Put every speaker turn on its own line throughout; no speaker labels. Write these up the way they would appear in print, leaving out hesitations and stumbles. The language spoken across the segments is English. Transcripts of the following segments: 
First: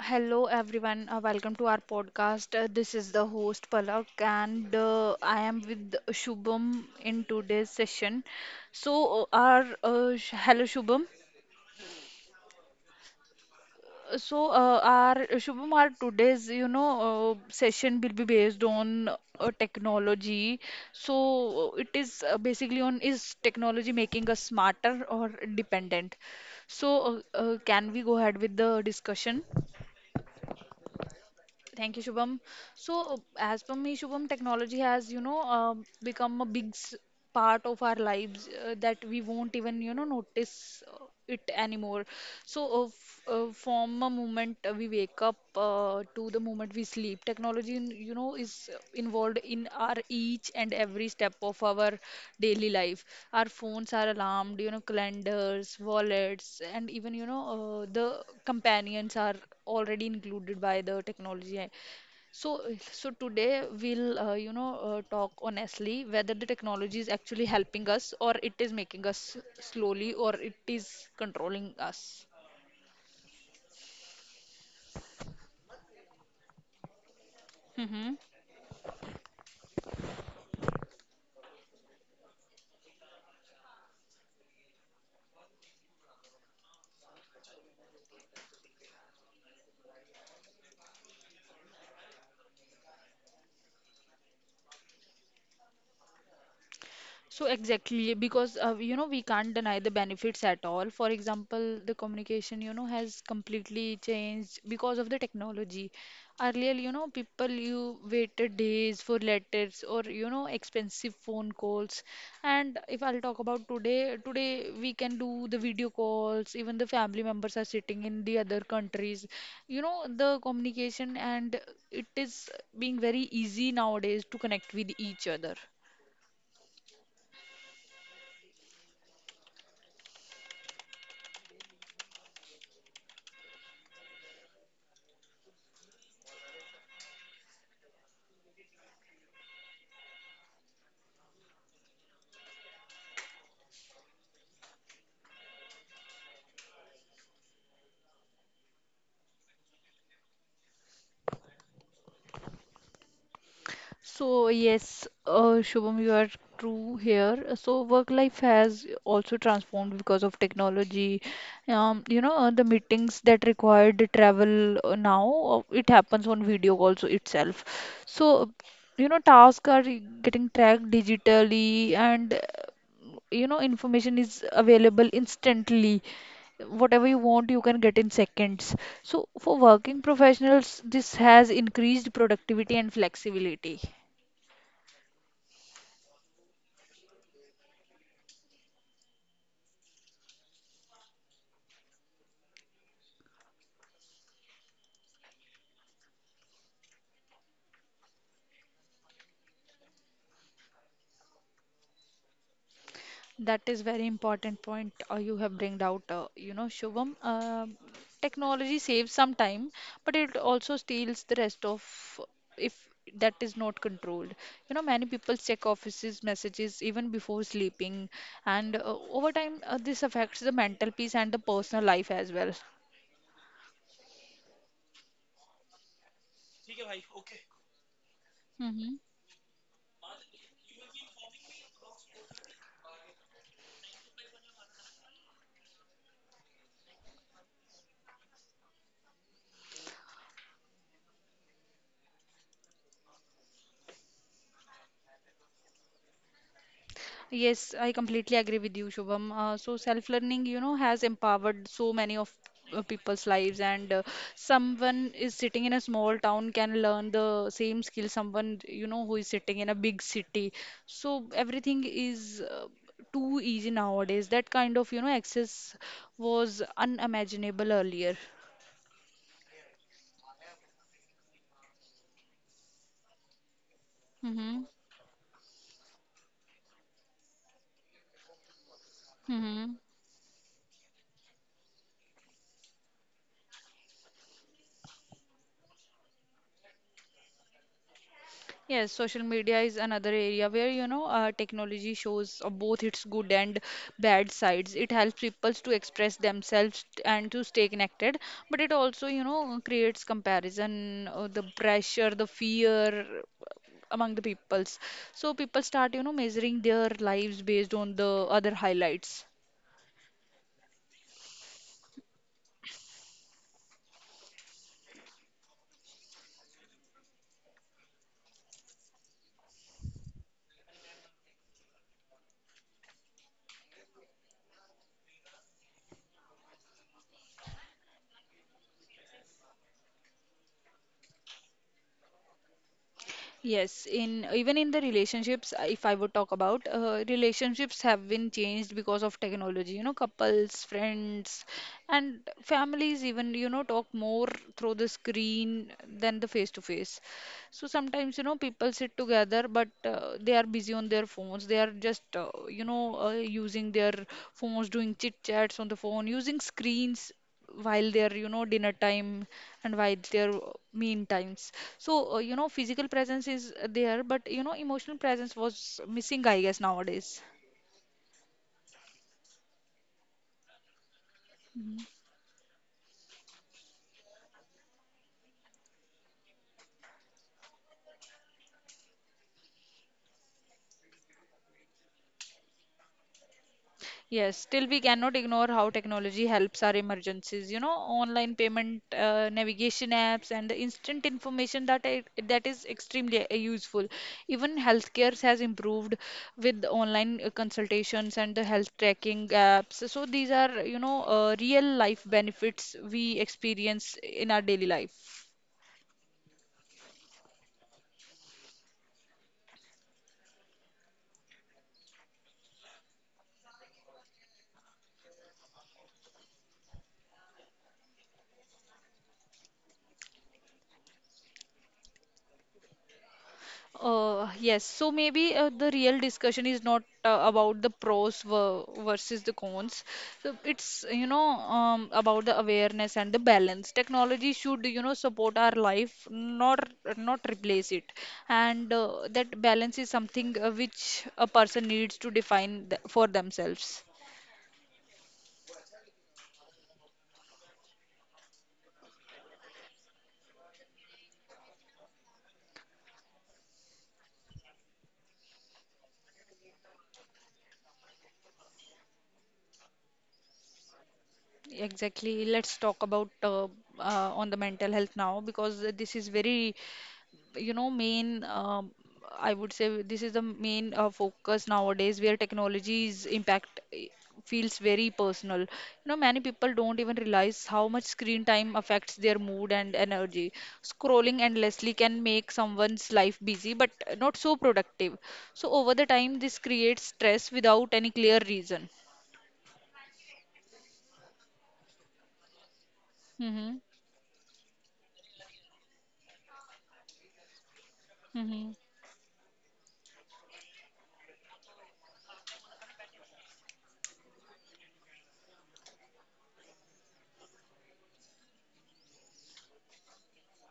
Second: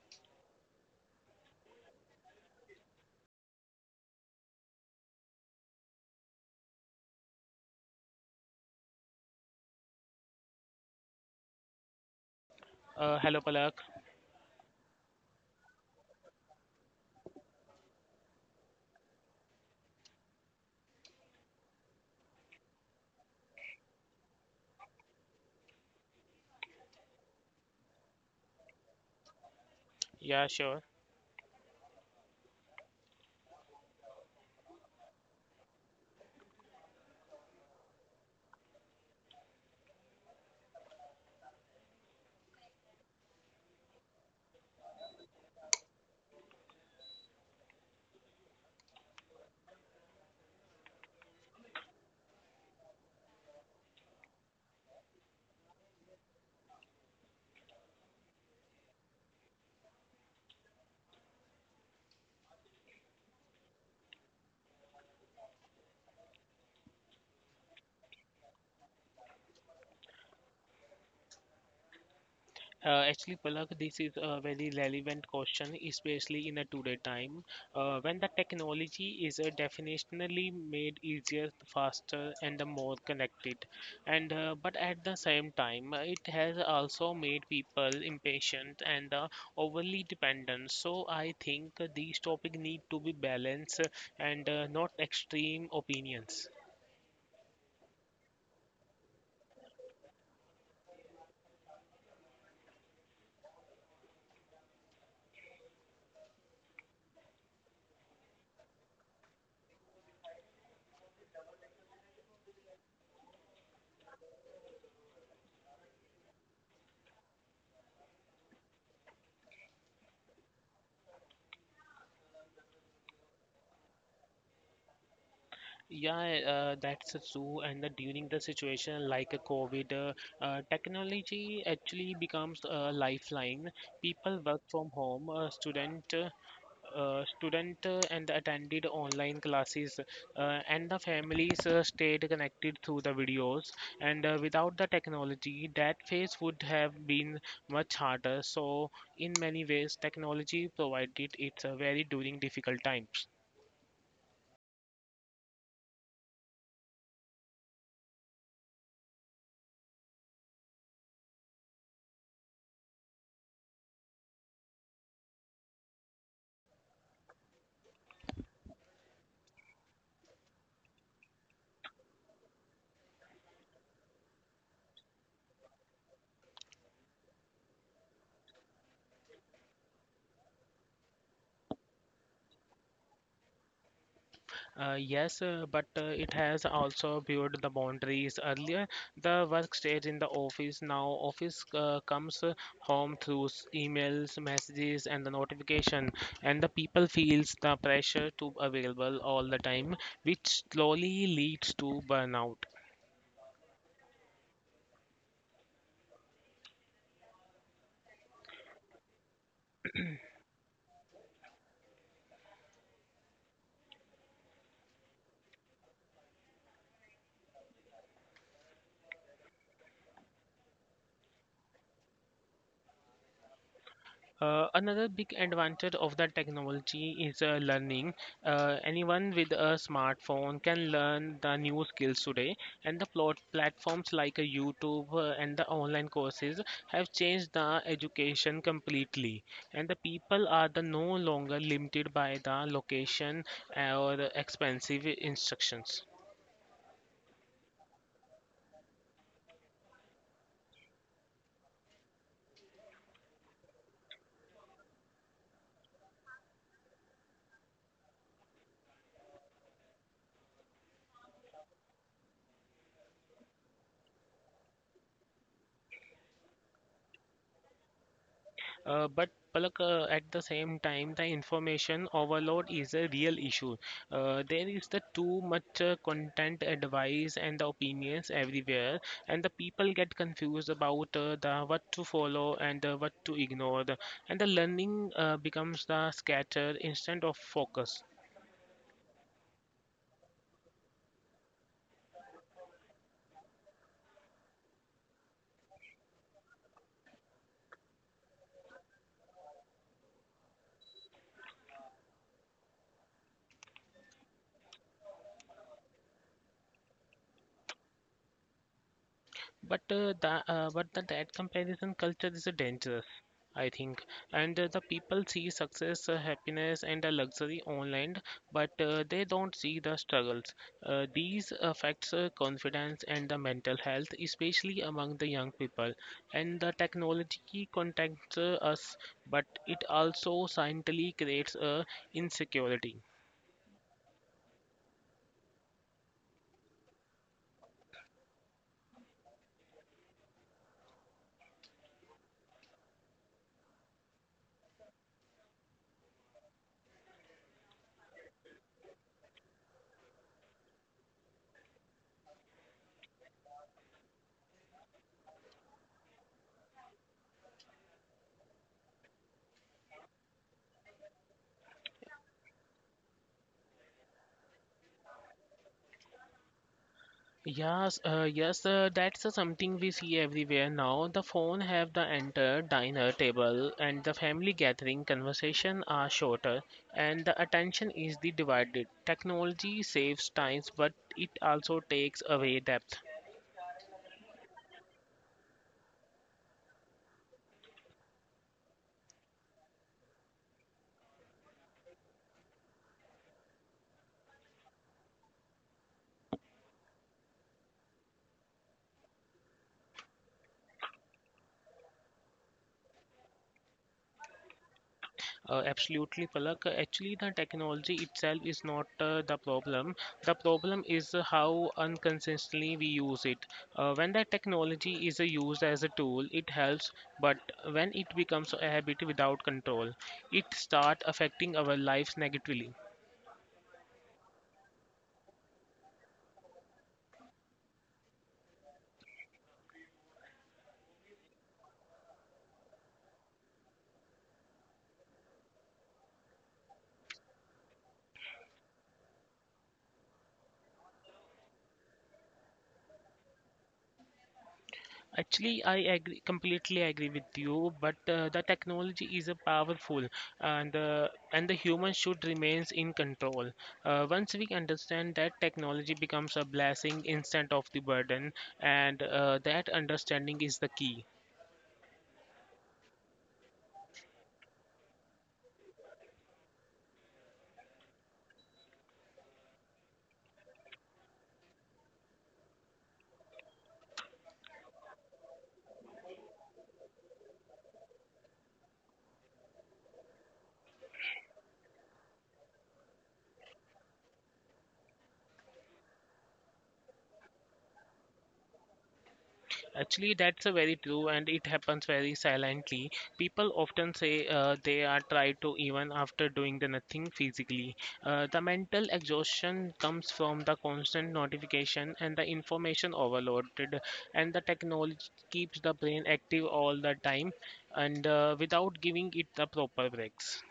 Hello everyone, welcome to our podcast. This is the host Palak and I am with Shubham in today's session. So. Hello Shubham.
Hello, Palak.
So, our Shubham, our today's session will be based on technology. So, it is basically on is technology making us smarter or dependent? Can we go ahead with the discussion?
Yeah, sure.
Thank you, Shubham. So, as per me, Shubham, technology has, become a big part of our lives that we won't even, notice it anymore. So, f From a moment we wake up to the moment we sleep, technology, is involved in our each and every step of our daily life. Our phones are alarmed, calendars, wallets, and even, the companions are already included by the technology. So, so, today we'll, talk honestly whether the technology is actually helping us or it is making us slowly or it is controlling us.
Actually, Palak, this is a very relevant question, especially in a today time,
Mm-hmm.
when the technology is definitionally made easier, faster, and the more connected. And but at the same time, it has also made people impatient and overly dependent. So I think these topics need to be balanced and not extreme opinions.
So exactly, because we can't deny the benefits at all. For example, the communication has completely changed because of the technology. Earlier, people you waited days for letters or expensive phone calls. And if I'll talk about today, today we can do the video calls. Even the family members are sitting in the other countries. The communication and it is being very easy nowadays to connect with each other.
Yeah, that's true. During the situation like a COVID, technology actually becomes a lifeline. People work from home, student and attended online classes, and the families stayed connected through the videos. And without the technology, that phase would have been much harder. So, in many ways, technology provided its very during difficult times.
So yes, Shubham, you are true here. So work life has also transformed because of technology. The meetings that required the travel now, it happens on video also itself. So, tasks are getting tracked digitally and, information is available instantly. Whatever you want, you can get in seconds. So for working professionals, this has increased productivity and flexibility.
Yes, but it has also viewed the boundaries. Earlier, the work stayed in the office. Now, office comes home through emails, messages, and the notification. And the people feels the pressure to available all the time, which slowly leads to burnout.
That is very important point you have bringed out. Shubham, technology saves some time, but it also steals the rest of if that is not controlled. Many people check offices messages even before sleeping, and over time this affects the mental peace and the personal life as well.
Another big advantage of the technology is learning.
Mm-hmm.
Anyone with a smartphone can learn the new skills today, and the plot platforms like YouTube and the online courses have changed the education completely. And the people are the no longer limited by the location or expensive instructions.
Yes, I completely agree with you, Shubham. So self-learning, has empowered so many of people's lives, and someone is sitting in a small town can learn the same skill someone, who is sitting in a big city. So everything is too easy nowadays. That kind of, access was unimaginable earlier.
But Palak, at the same time, the information overload is a real issue.
Mm-hmm.
There is the too much content, advice, and the opinions everywhere, and the
Mm-hmm.
people get confused about the what to follow and what to ignore, and the learning becomes the scattered instead of focus.
Yes, social media is another area where technology shows both its good and bad sides. It helps people to express themselves and to stay connected, but it also creates comparison, the pressure, the fear among the peoples. So people start measuring their lives based on the other highlights.
But that comparison culture is a danger, I think. And the people see success, happiness, and a luxury online, but they don't see the struggles. These affects confidence and the mental health, especially among the young people. And the technology contacts us, but it also silently creates insecurity.
Yes, in even in the relationships, if I would talk about relationships have been changed because of technology. Couples, friends, and families even talk more through the screen than the face to face. So sometimes people sit together, but they are busy on their phones. They are just using their phones, doing chit chats on the phone, using screens while their dinner time and while their mean times. So, physical presence is there, but emotional presence was missing, I guess, nowadays.
Yes, that's something we see everywhere now. The phone have the enter diner table and the family gathering conversation are shorter and the attention is the divided. Technology saves times, but it also takes away depth.
Yes, still we cannot ignore how technology helps our emergencies. Online payment, navigation apps, and the instant information that is extremely useful. Even healthcare has improved with online consultations and the health tracking apps. So these are, real life benefits we experience in our daily life.
Absolutely, Palak. Actually, the technology itself is not the problem. The problem is how unconsistently we use it. When that technology is used as a tool, it helps, but when it becomes a habit without control, it starts affecting our lives negatively.
Yes, so maybe the real discussion is not about the pros versus the cons. So it's, about the awareness and the balance. Technology should, support our life, not replace it. And that balance is something which a person needs to define th for themselves.
Actually, I agree, completely agree with you, but the technology is a powerful and the human should remains in control. Once we understand that, technology becomes a blessing instead of the burden, and that understanding is the key.
Exactly. Let's talk about on the mental health now because this is very you know main I would say this is the main focus nowadays where technology's impact feels very personal. Many people don't even realize how much screen time affects their mood and energy. Scrolling endlessly can make someone's life busy but not so productive. So over the time, this creates stress without any clear reason.
Actually, that's a very true, and it happens very silently. People
Mm-hmm.
often say they are tried to even after doing the nothing physically. The
Mm-hmm.
mental exhaustion comes from the constant notification and the information overloaded, and the technology keeps the brain active all the time, and without giving it the proper breaks.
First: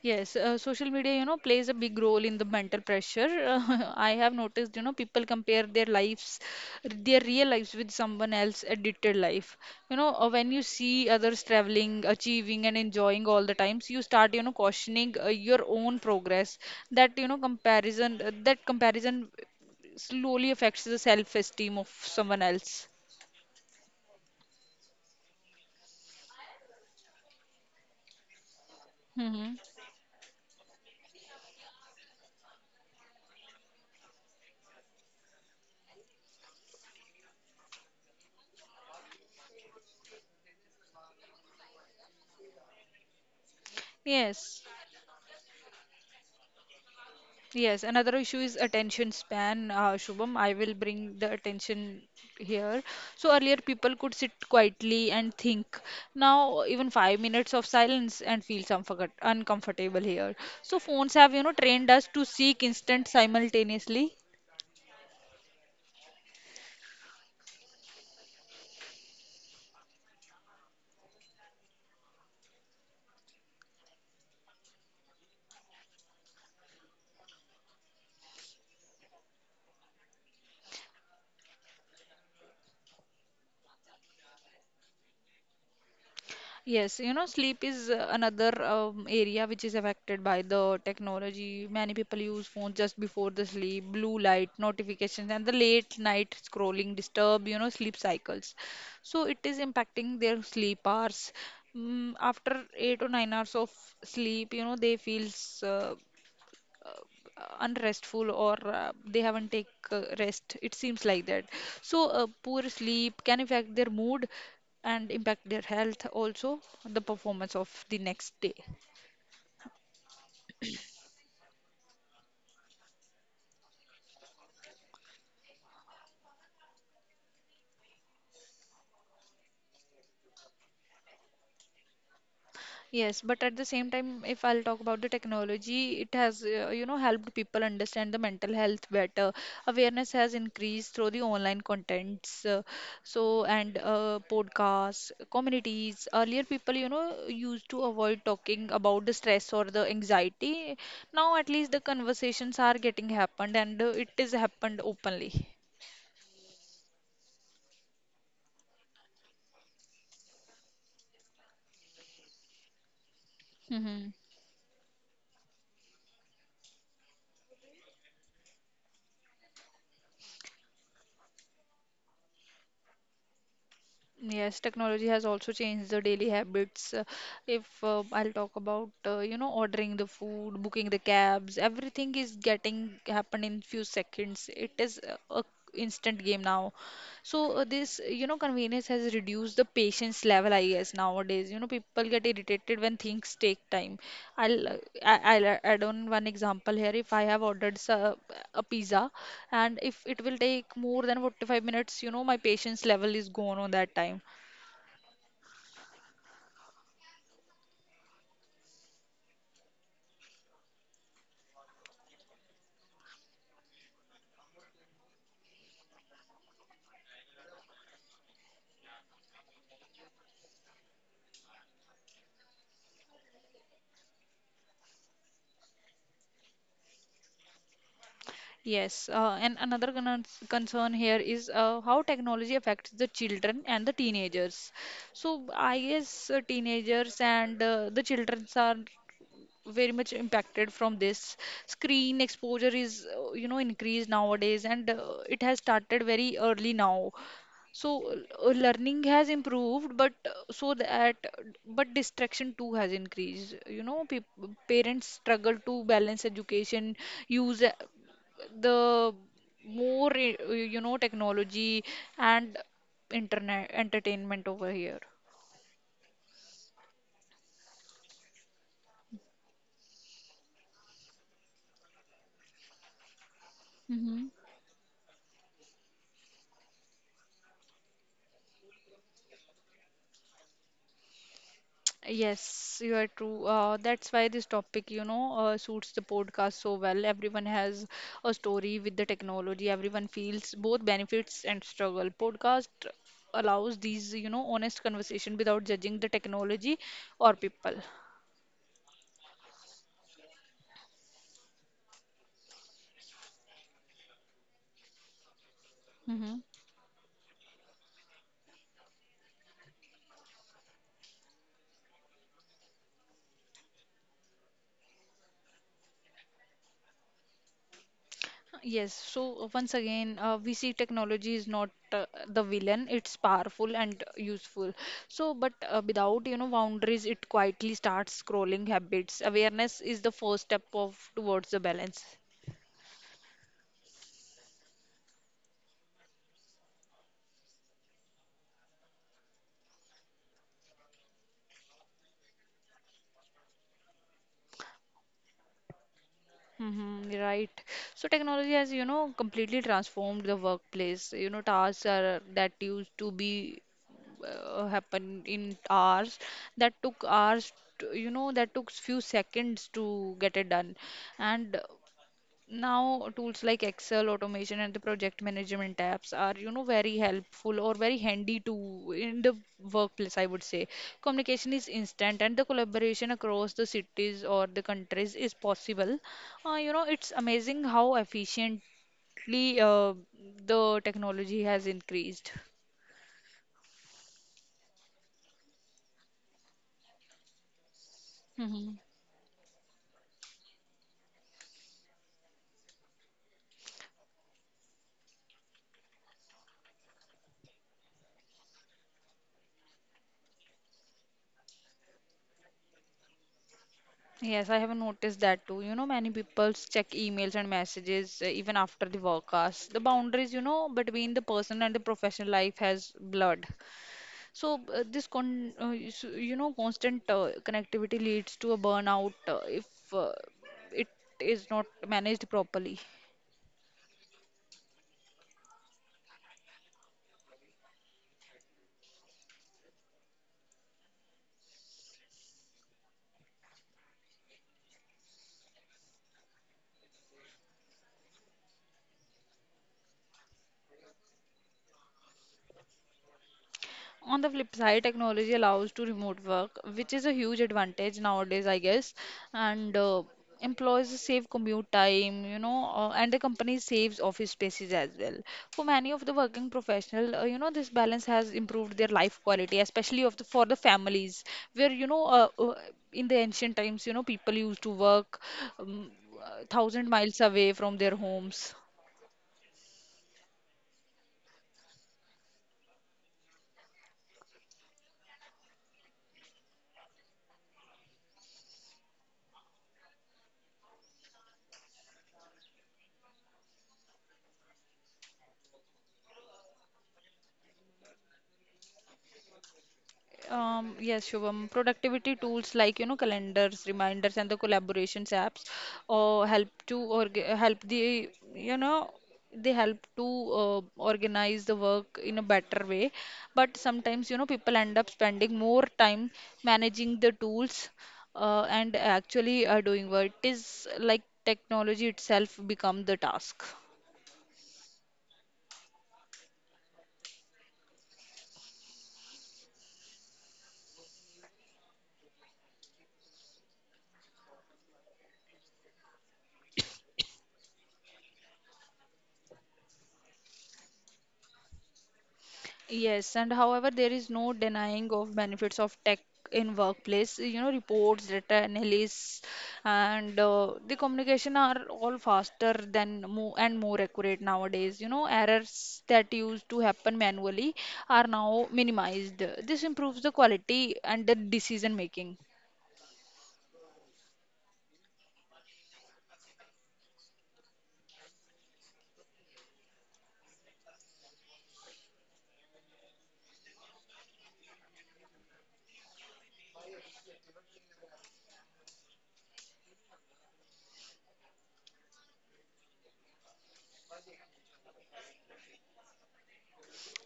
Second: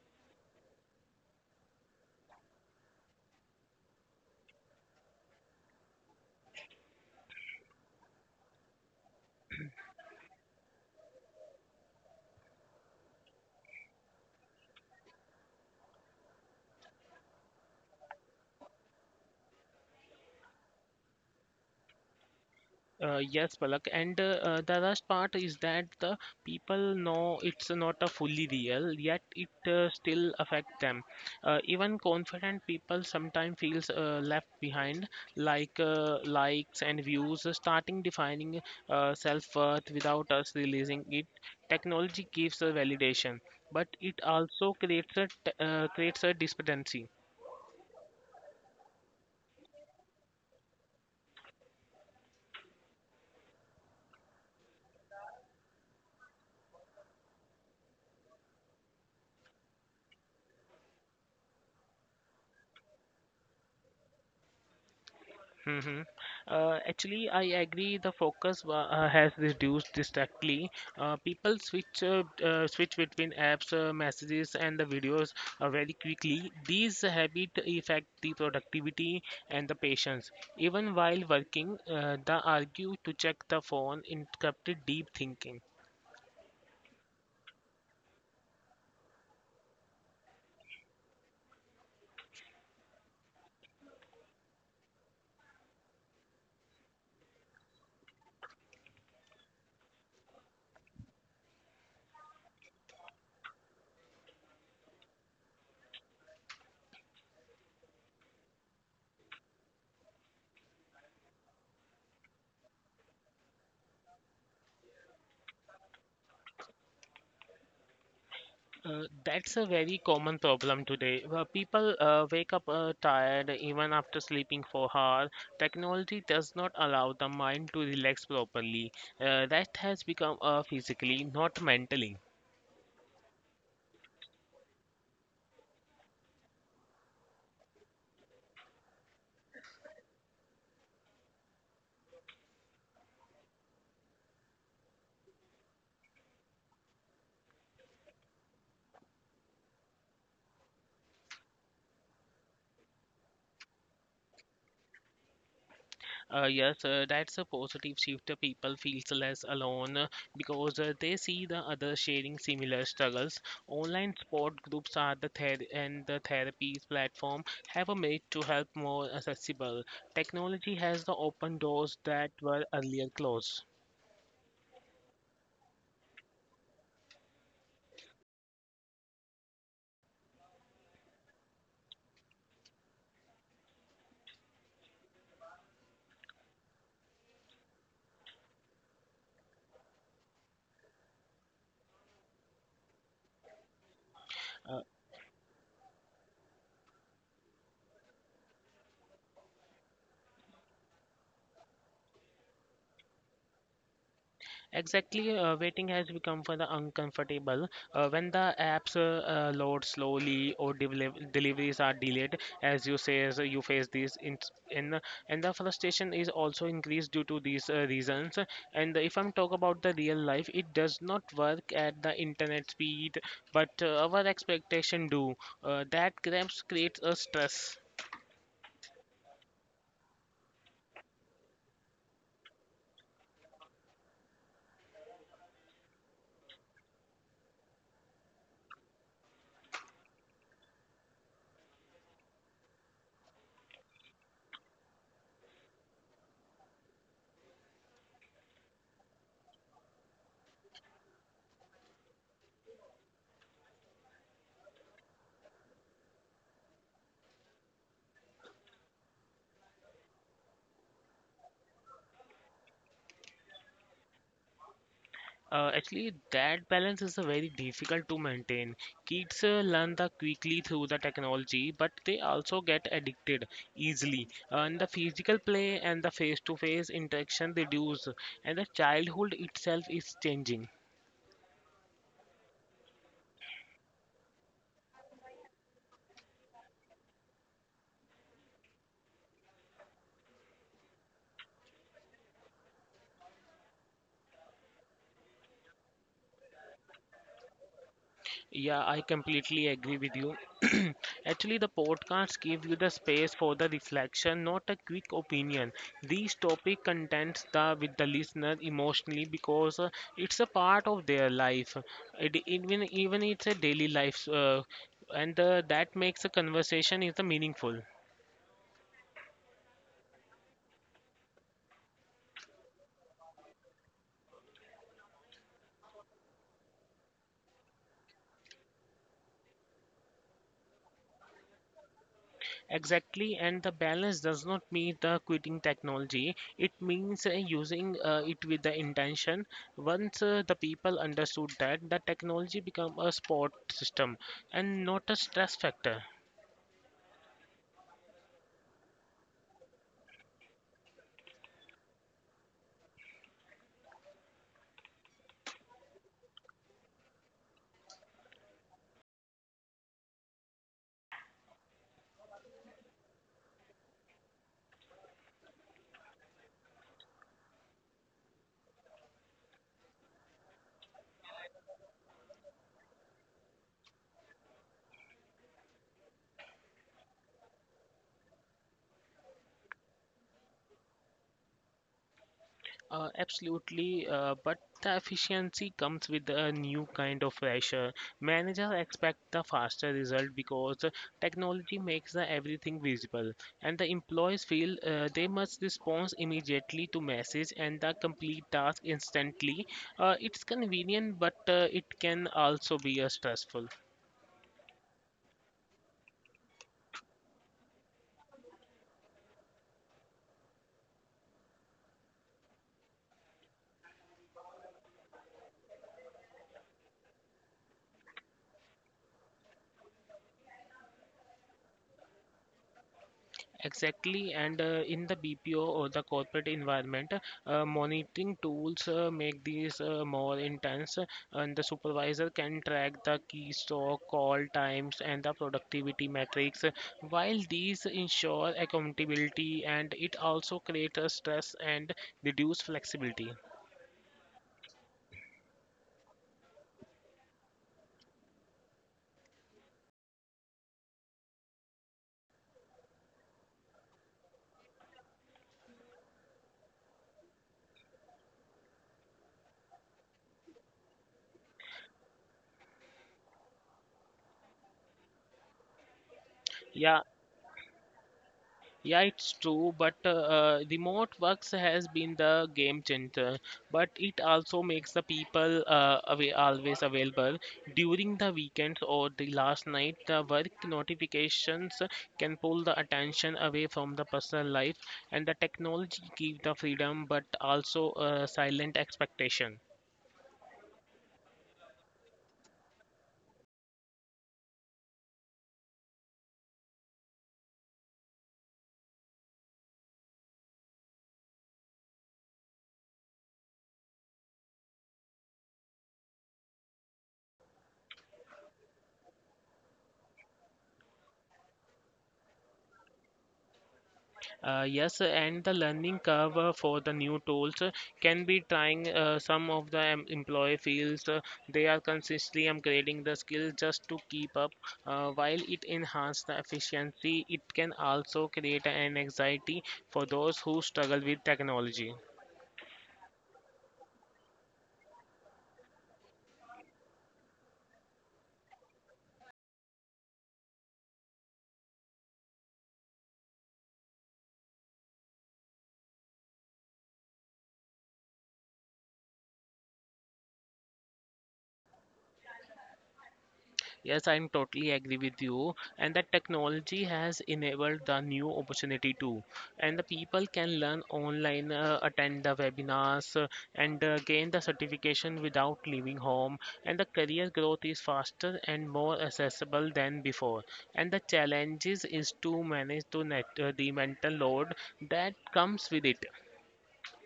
Yes, social media, plays a big role in the mental pressure. I have noticed, people compare their lives, their real lives with someone else's edited life. When you see others traveling, achieving, and enjoying all the times, you start, questioning your own progress. That comparison slowly affects the self-esteem of someone else.
Yes, Palak, and the last part is that the people know it's not a fully real, yet it
Hmm.
still affect them. Even confident people sometimes feels left behind, like likes and views, starting defining self-worth without us realizing it. Technology gives a validation, but it
Yes.
also creates a disparity.
Yes, another issue is attention span. Shubham, I will bring the attention here. So earlier people could sit quietly and think. Now even 5 minutes of silence and feel some uncomfortable here. So phones have, trained us to seek instant simultaneously.
Mm-hmm. Actually, I agree. The focus has reduced distractly. People switch between apps, messages, and the videos very quickly. These habit affect the productivity and the patience. Even while working, the argue to check the phone interrupted deep thinking.
Yes, sleep is another area which is affected by the technology. Many people use phones just before the sleep, blue light, notifications, and the late night scrolling disturb, sleep cycles. So it is impacting their sleep hours. After 8 or 9 hours of sleep, they feels unrestful or they haven't take rest, it seems like that. So, poor sleep can affect their mood and impact their health also, the performance of the next day.
That's a very common problem today. People wake up tired even after sleeping for hours. Technology does not allow the mind to relax properly. Rest has become physically, not mentally.
Yes, but at the same time, if I'll talk about the technology, it has, helped people understand the mental health better. Awareness has increased through the online contents, so and podcasts, communities. Earlier, people, used to avoid talking about the stress or the anxiety. Now, at least the conversations are getting happened, and it is happened openly.
Yes, that's a positive shift. People feel less alone because they see the other sharing similar struggles.
Mm-hmm.
Online support groups are the and the therapies platform have a made to help more accessible. Technology has the open doors that were earlier closed.
Yes, technology has also changed the daily habits. If I'll talk about, ordering the food, booking the cabs, everything is getting happen in few seconds. It is a instant game now. So, this, convenience has reduced the patience level, I guess, nowadays. People get irritated when things take time. I'll uh, I'll add on one example here. If I have ordered a pizza, and if it will take more than 45 minutes, my patience level is gone on that time.
Exactly, waiting has become for the uncomfortable. When the apps load slowly or deliveries are delayed, as you say, as you face these in and the frustration is also increased due to these reasons. And if I'm talk about the real life, it does not work at the internet speed, but our expectation do. That grabs creates a stress.
Yes, and another concern here is how technology affects the children and the teenagers. So I guess teenagers and the children are very much impacted from this. Screen exposure is, increased nowadays, and it has started very early now. So learning has improved, but so that but distraction too has increased. You know, peop parents struggle to balance education, use the more technology and internet entertainment over here.
Actually, that balance is a very difficult to maintain. Kids learn the quickly through the technology, but they also get addicted
Mm-hmm.
easily. And the physical play and the face-to-face interaction reduce, and the childhood itself is changing.
Yes, you are true. That's why this topic, suits the podcast so well. Everyone has a story with the technology. Everyone feels both benefits and struggle. Podcast allows these, honest conversation without judging the technology or people.
Yeah, I completely agree with you. Actually, the podcast give you the space for the reflection, not a quick opinion. These
Mm-hmm.
topic contents the with the listener emotionally because it's a part of their life. It even even it's a daily life, and that makes a conversation is the meaningful.
Yes, so once again, we see technology is not the villain, it's powerful and useful. So, but without, boundaries, it quietly starts scrolling habits. Awareness is the first step of towards the balance.
Exactly, and the balance does not mean the quitting technology. It means using it with the intention. Once the people understood that, the technology become a support system and not a stress factor.
Mm-hmm, right. So technology has, completely transformed the workplace. Tasks are that used to be happen in hours that took hours to, that took few seconds to get it done, and now, tools like Excel, automation, and the project management apps are, very helpful or very handy to in the workplace, I would say. Communication is instant and the collaboration across the cities or the countries is possible. It's amazing how efficiently uh, the technology has increased.
Absolutely, but the efficiency comes with a new kind of pressure. Managers
Hmm.
expect the faster result because the technology makes the everything visible, and the employees feel they must respond immediately to message and the complete task instantly. It's convenient, but it can also be stressful.
Yes, I have noticed that too. Many people check emails and messages even after the work hours. The boundaries, between the person and the professional life has blurred. So this con, you s- you know, constant connectivity leads to a burnout if uh, it is not managed properly.
Exactly, and in the BPO or the corporate environment, monitoring tools make these more intense, and the supervisor can track the keystroke, call times, and the productivity metrics. While these ensure accountability, and it also creates stress and reduce flexibility.
On the flip side, technology allows to remote work, which is a huge advantage nowadays, I guess. And Employees save commute time, and the company saves office spaces as well. For many of the working professional, this balance has improved their life quality, especially of the, for the families, where in the ancient times, you know, people used to work um, thousand
Yeah,
miles away from their homes.
Yeah, it's true, but remote works has been the game changer. But it also makes the people away, always available during the weekends or the last night. The work notifications can pull the attention away from the personal life, and the technology gives the freedom, but also silent expectation.
Yes, Shubham. Productivity tools like, you know, calendars, reminders, and the collaborations apps, or help to or help the, you know, they help to organize the work in a better way. But sometimes, you know, people end up spending more time managing the tools and actually doing work. It is like technology itself become the task.
Yes, and the learning curve for the new tools can be trying. Some of the employee feels they are consistently upgrading the skills just to keep up. While it enhances the efficiency, it can also create an anxiety for those who struggle with technology.
Yes, and however, there is no denying of benefits of tech in workplace. You know, reports, data analysis, and the communication are all faster than more and more accurate nowadays. You know, errors that used to happen manually are now minimized. This improves the quality and the decision making.
Yes, I'm totally agree with you. And that technology has enabled the new opportunity too. And the people can learn online, attend the webinars, and gain the certification without leaving home. And the career growth is faster and more accessible than before. And the challenges is to manage to net, the mental load that comes with it.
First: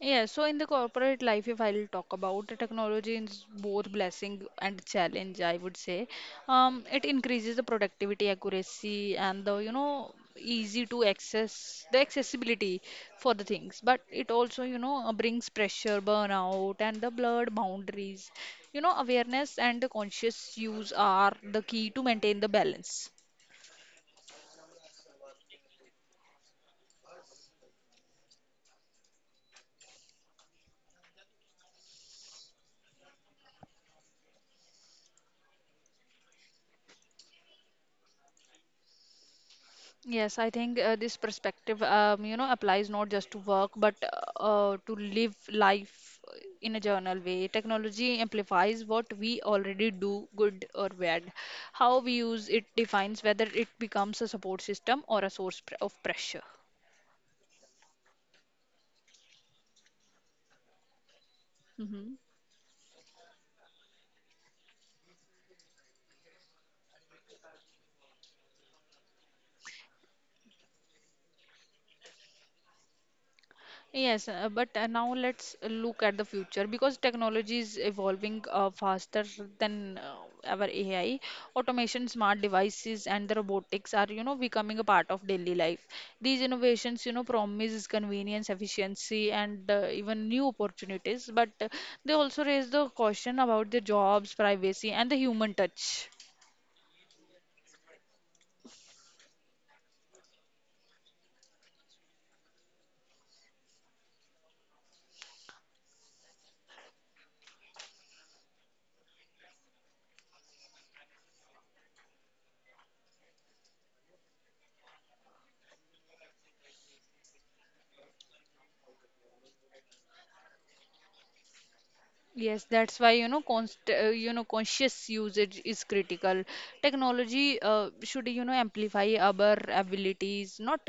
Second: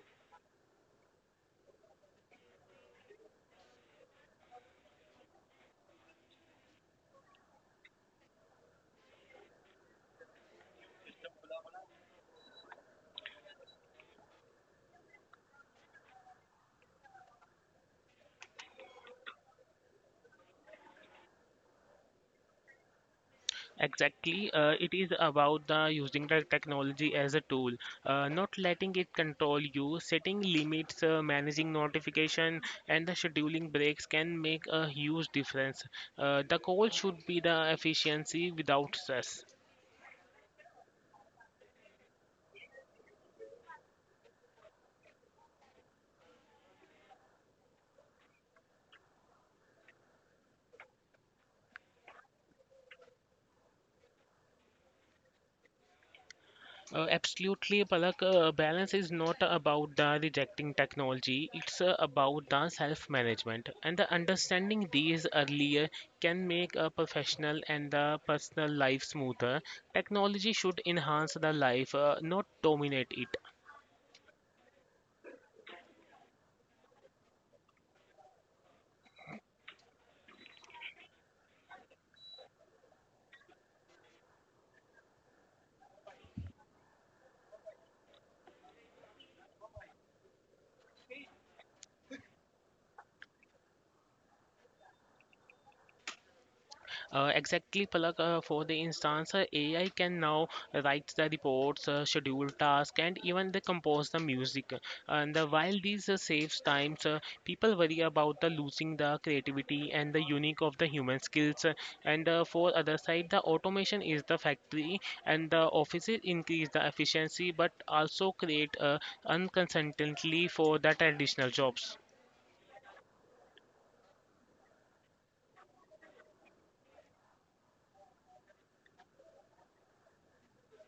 Yeah, so in the corporate life, if I'll talk about the technology is both blessing and challenge, I would say. It increases the productivity, accuracy, and the, you know, easy to access the accessibility for the things. But it also, you know, brings pressure, burnout, and the blurred boundaries. You know, awareness and the conscious use are the key to maintain the balance.
Exactly. It is about the using the technology as a tool, not letting it control you. Setting limits, managing notification, and the scheduling breaks can make a huge difference. The goal should be the efficiency without stress.
Yes, I think this perspective, you know, applies not just to work but to live life in a journal way. Technology amplifies what we already do, good or bad. How we use it defines whether it becomes a support system or a source of pressure.
Absolutely, Palak. Balance is not about the rejecting technology. It's
Mm-hmm.
about the self-management, and the understanding these earlier can make a professional and the personal life smoother. Technology should enhance the life, not dominate it.
Yes, but now let's look at the future because technology is evolving faster than our AI. Automation, smart devices, and the robotics are, you know, becoming a part of daily life. These innovations, you know, promise convenience, efficiency, and even new opportunities, but they also raise the question about the jobs, privacy, and the human touch.
Exactly, Palak. For the instance, AI can now write the reports, schedule tasks, and even they compose the music. And while these saves times, people worry about the losing the creativity and the unique of the human skills. And for other side, the automation is the factory, and the offices increase the efficiency, but also create unconsistently for the traditional jobs.
Yes, that's why you know const you know conscious usage is critical. Technology should you know amplify our abilities, not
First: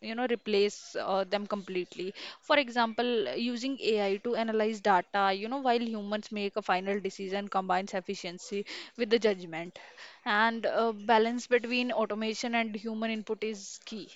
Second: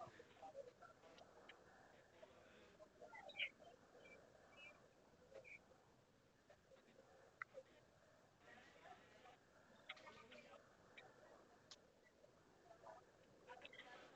you know replace them completely. For example, using AI to analyze data, you know, while humans make a final decision, combines efficiency with the judgment, and balance between automation and human input is key.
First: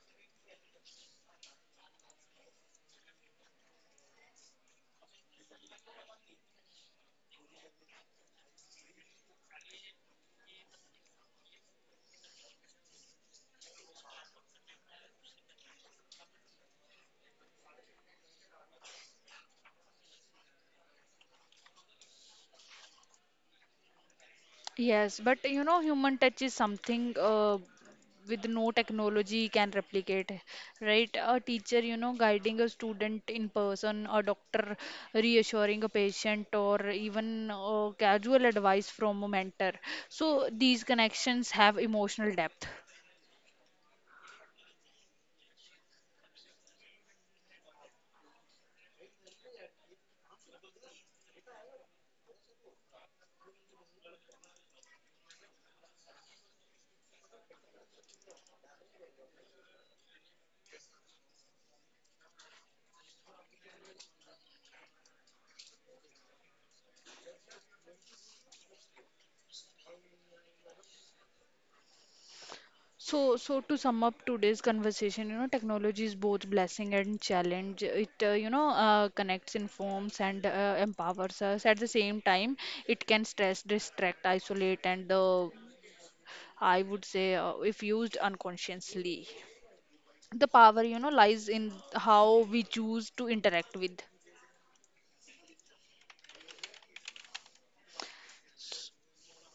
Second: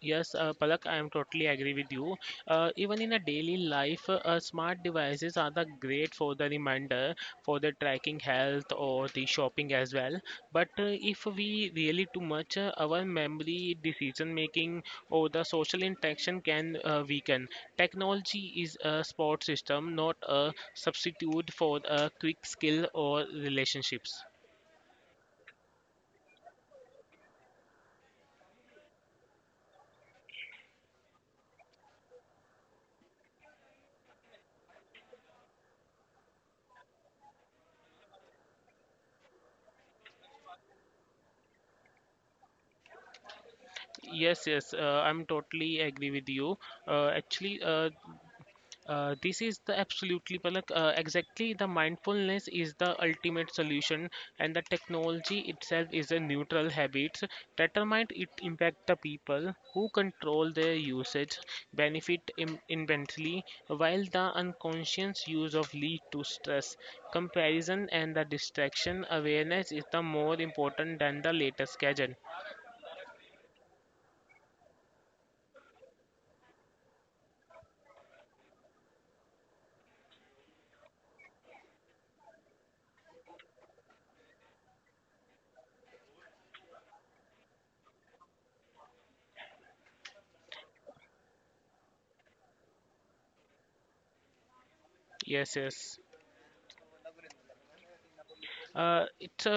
Yes, Palak, I am totally agree with you. Even in a daily life, smart devices are the great for the reminder, for the tracking health or the shopping as well. But if we really too much, our memory, decision making, or the social interaction can weaken. Technology is a support system, not a substitute for a quick skill or relationships.
Yes, but you know, human touch is something with no technology can replicate, right? A teacher, you know, guiding a student in person, a doctor reassuring a patient, or even casual advice from a mentor. So these connections have emotional depth.
Yes, I'm totally agree with you. Uh, actually, uh, this is the absolutely Palak. Exactly, the mindfulness is the ultimate solution, and the technology itself is a neutral habit. Determined it impact the people who control their usage, benefit immensely, while the unconscious use of lead to stress, comparison, and the distraction. Awareness is the more important than the latest gadget.
So to sum up today's conversation, you know, technology is both blessing and challenge. It connects, informs, and empowers us. At the same time, it can stress, distract, isolate, and I would say, if used unconsciously, the power, you know, lies in how we choose to interact with.
Yes, yes. Uh, it's uh,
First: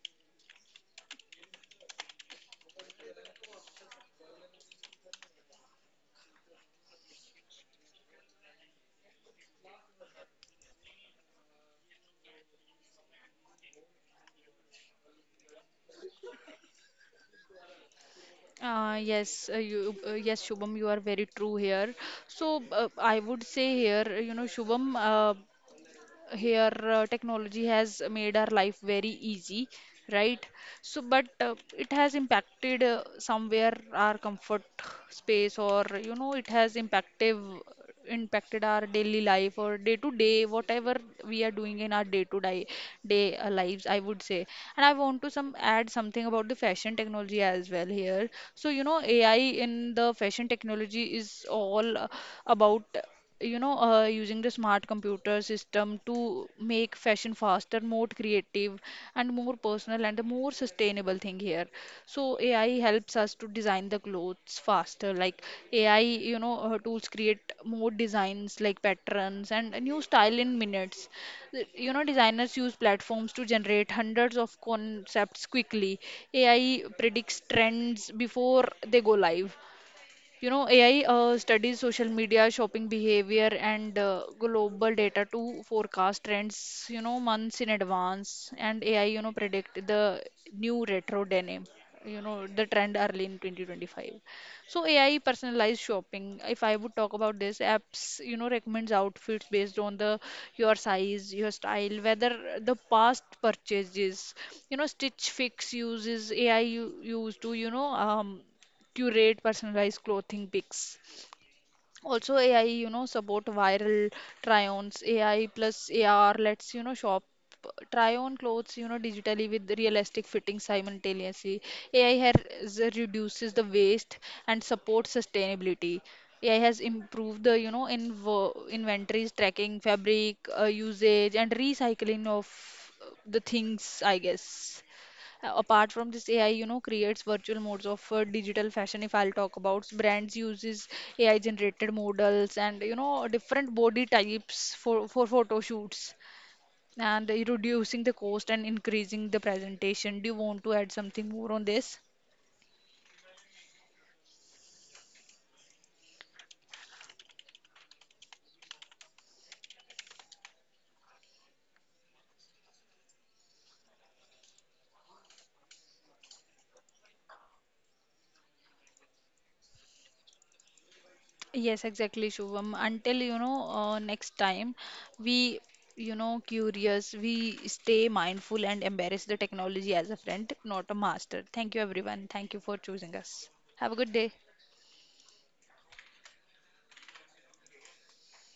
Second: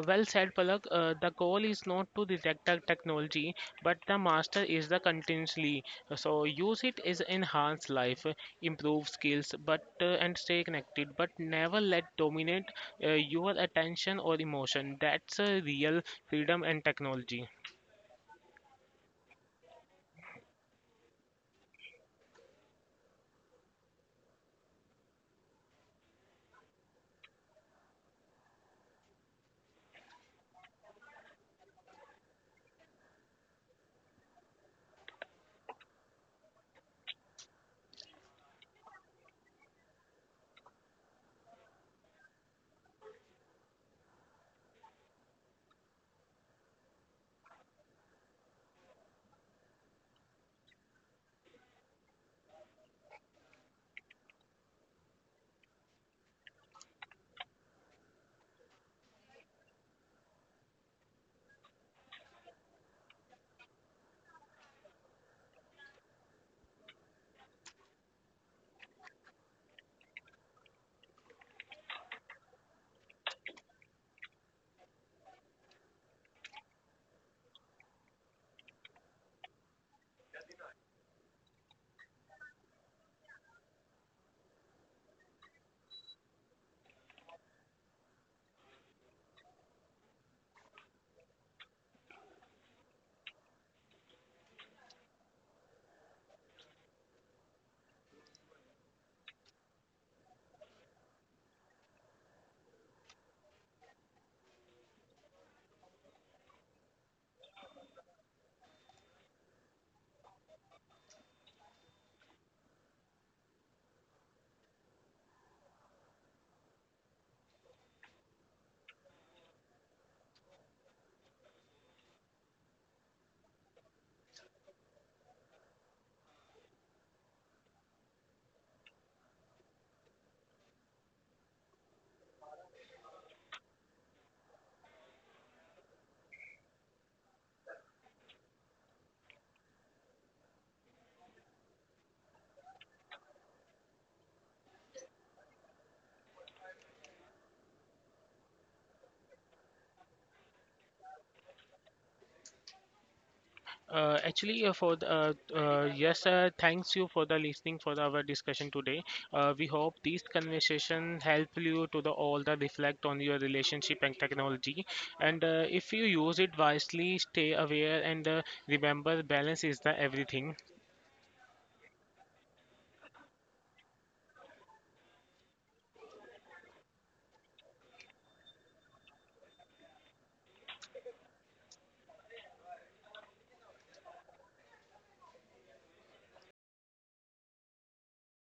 uh, well said, Palak. The goal is not to detect the technology, but the master is the continuously. So use it is enhance life, improve skills, but and stay connected. But never let dominate your attention or emotion. That's a real freedom and technology.
Yes, Shubham, you are very true here. So I would say here, you know, Shubham, here technology has made our life very easy, right? So but it has impacted somewhere our comfort space, or you know, it has impactive impacted our daily life or day to day, whatever we are doing in our day to day lives, I would say. And I want to some add something about the fashion technology as well here. So you know, AI in the fashion technology is all about you know using the smart computer system to make fashion faster, more creative, and more personal, and a more sustainable thing here. So AI helps us to design the clothes faster. Like, AI you know tools create more designs like patterns and a new style in minutes. You know, designers use platforms to generate hundreds of concepts quickly. AI predicts trends before they go live. You know, AI studies social media, shopping behavior, and global data to forecast trends, you know, months in advance. And AI, you know, predict the new retro denim, you know, the trend early in 2025. So AI personalized shopping. If I would talk about this, apps, you know, recommends outfits based on the your size, your style, whether the past purchases, you know, Stitch Fix uses used to, you know, curate personalized clothing picks. Also, AI, you know, support viral try-ons. AI plus AR lets you know shop try on clothes, you know, digitally with realistic fitting simultaneously. AI has reduces the waste and supports sustainability. AI has improved the, you know, invo inventories tracking, fabric usage, and recycling of the things, I guess. Apart from this, AI you know creates virtual modes of digital fashion. If I'll talk about, brands uses AI generated models and you know different body types for photo shoots and reducing the cost and increasing the presentation. Do you want to add something more on this?
Actually, for the, yes, Thanks you for the listening for the, our discussion today. We hope these conversation help you to the all the reflect on your relationship and technology. And if you use it wisely, stay aware and remember balance is the everything.
Yes, exactly, Shubham. Until, you know, next time, we, you know, curious, we stay mindful and embrace the technology as a friend, not a master. Thank you, everyone. Thank you for choosing us. Have a good day.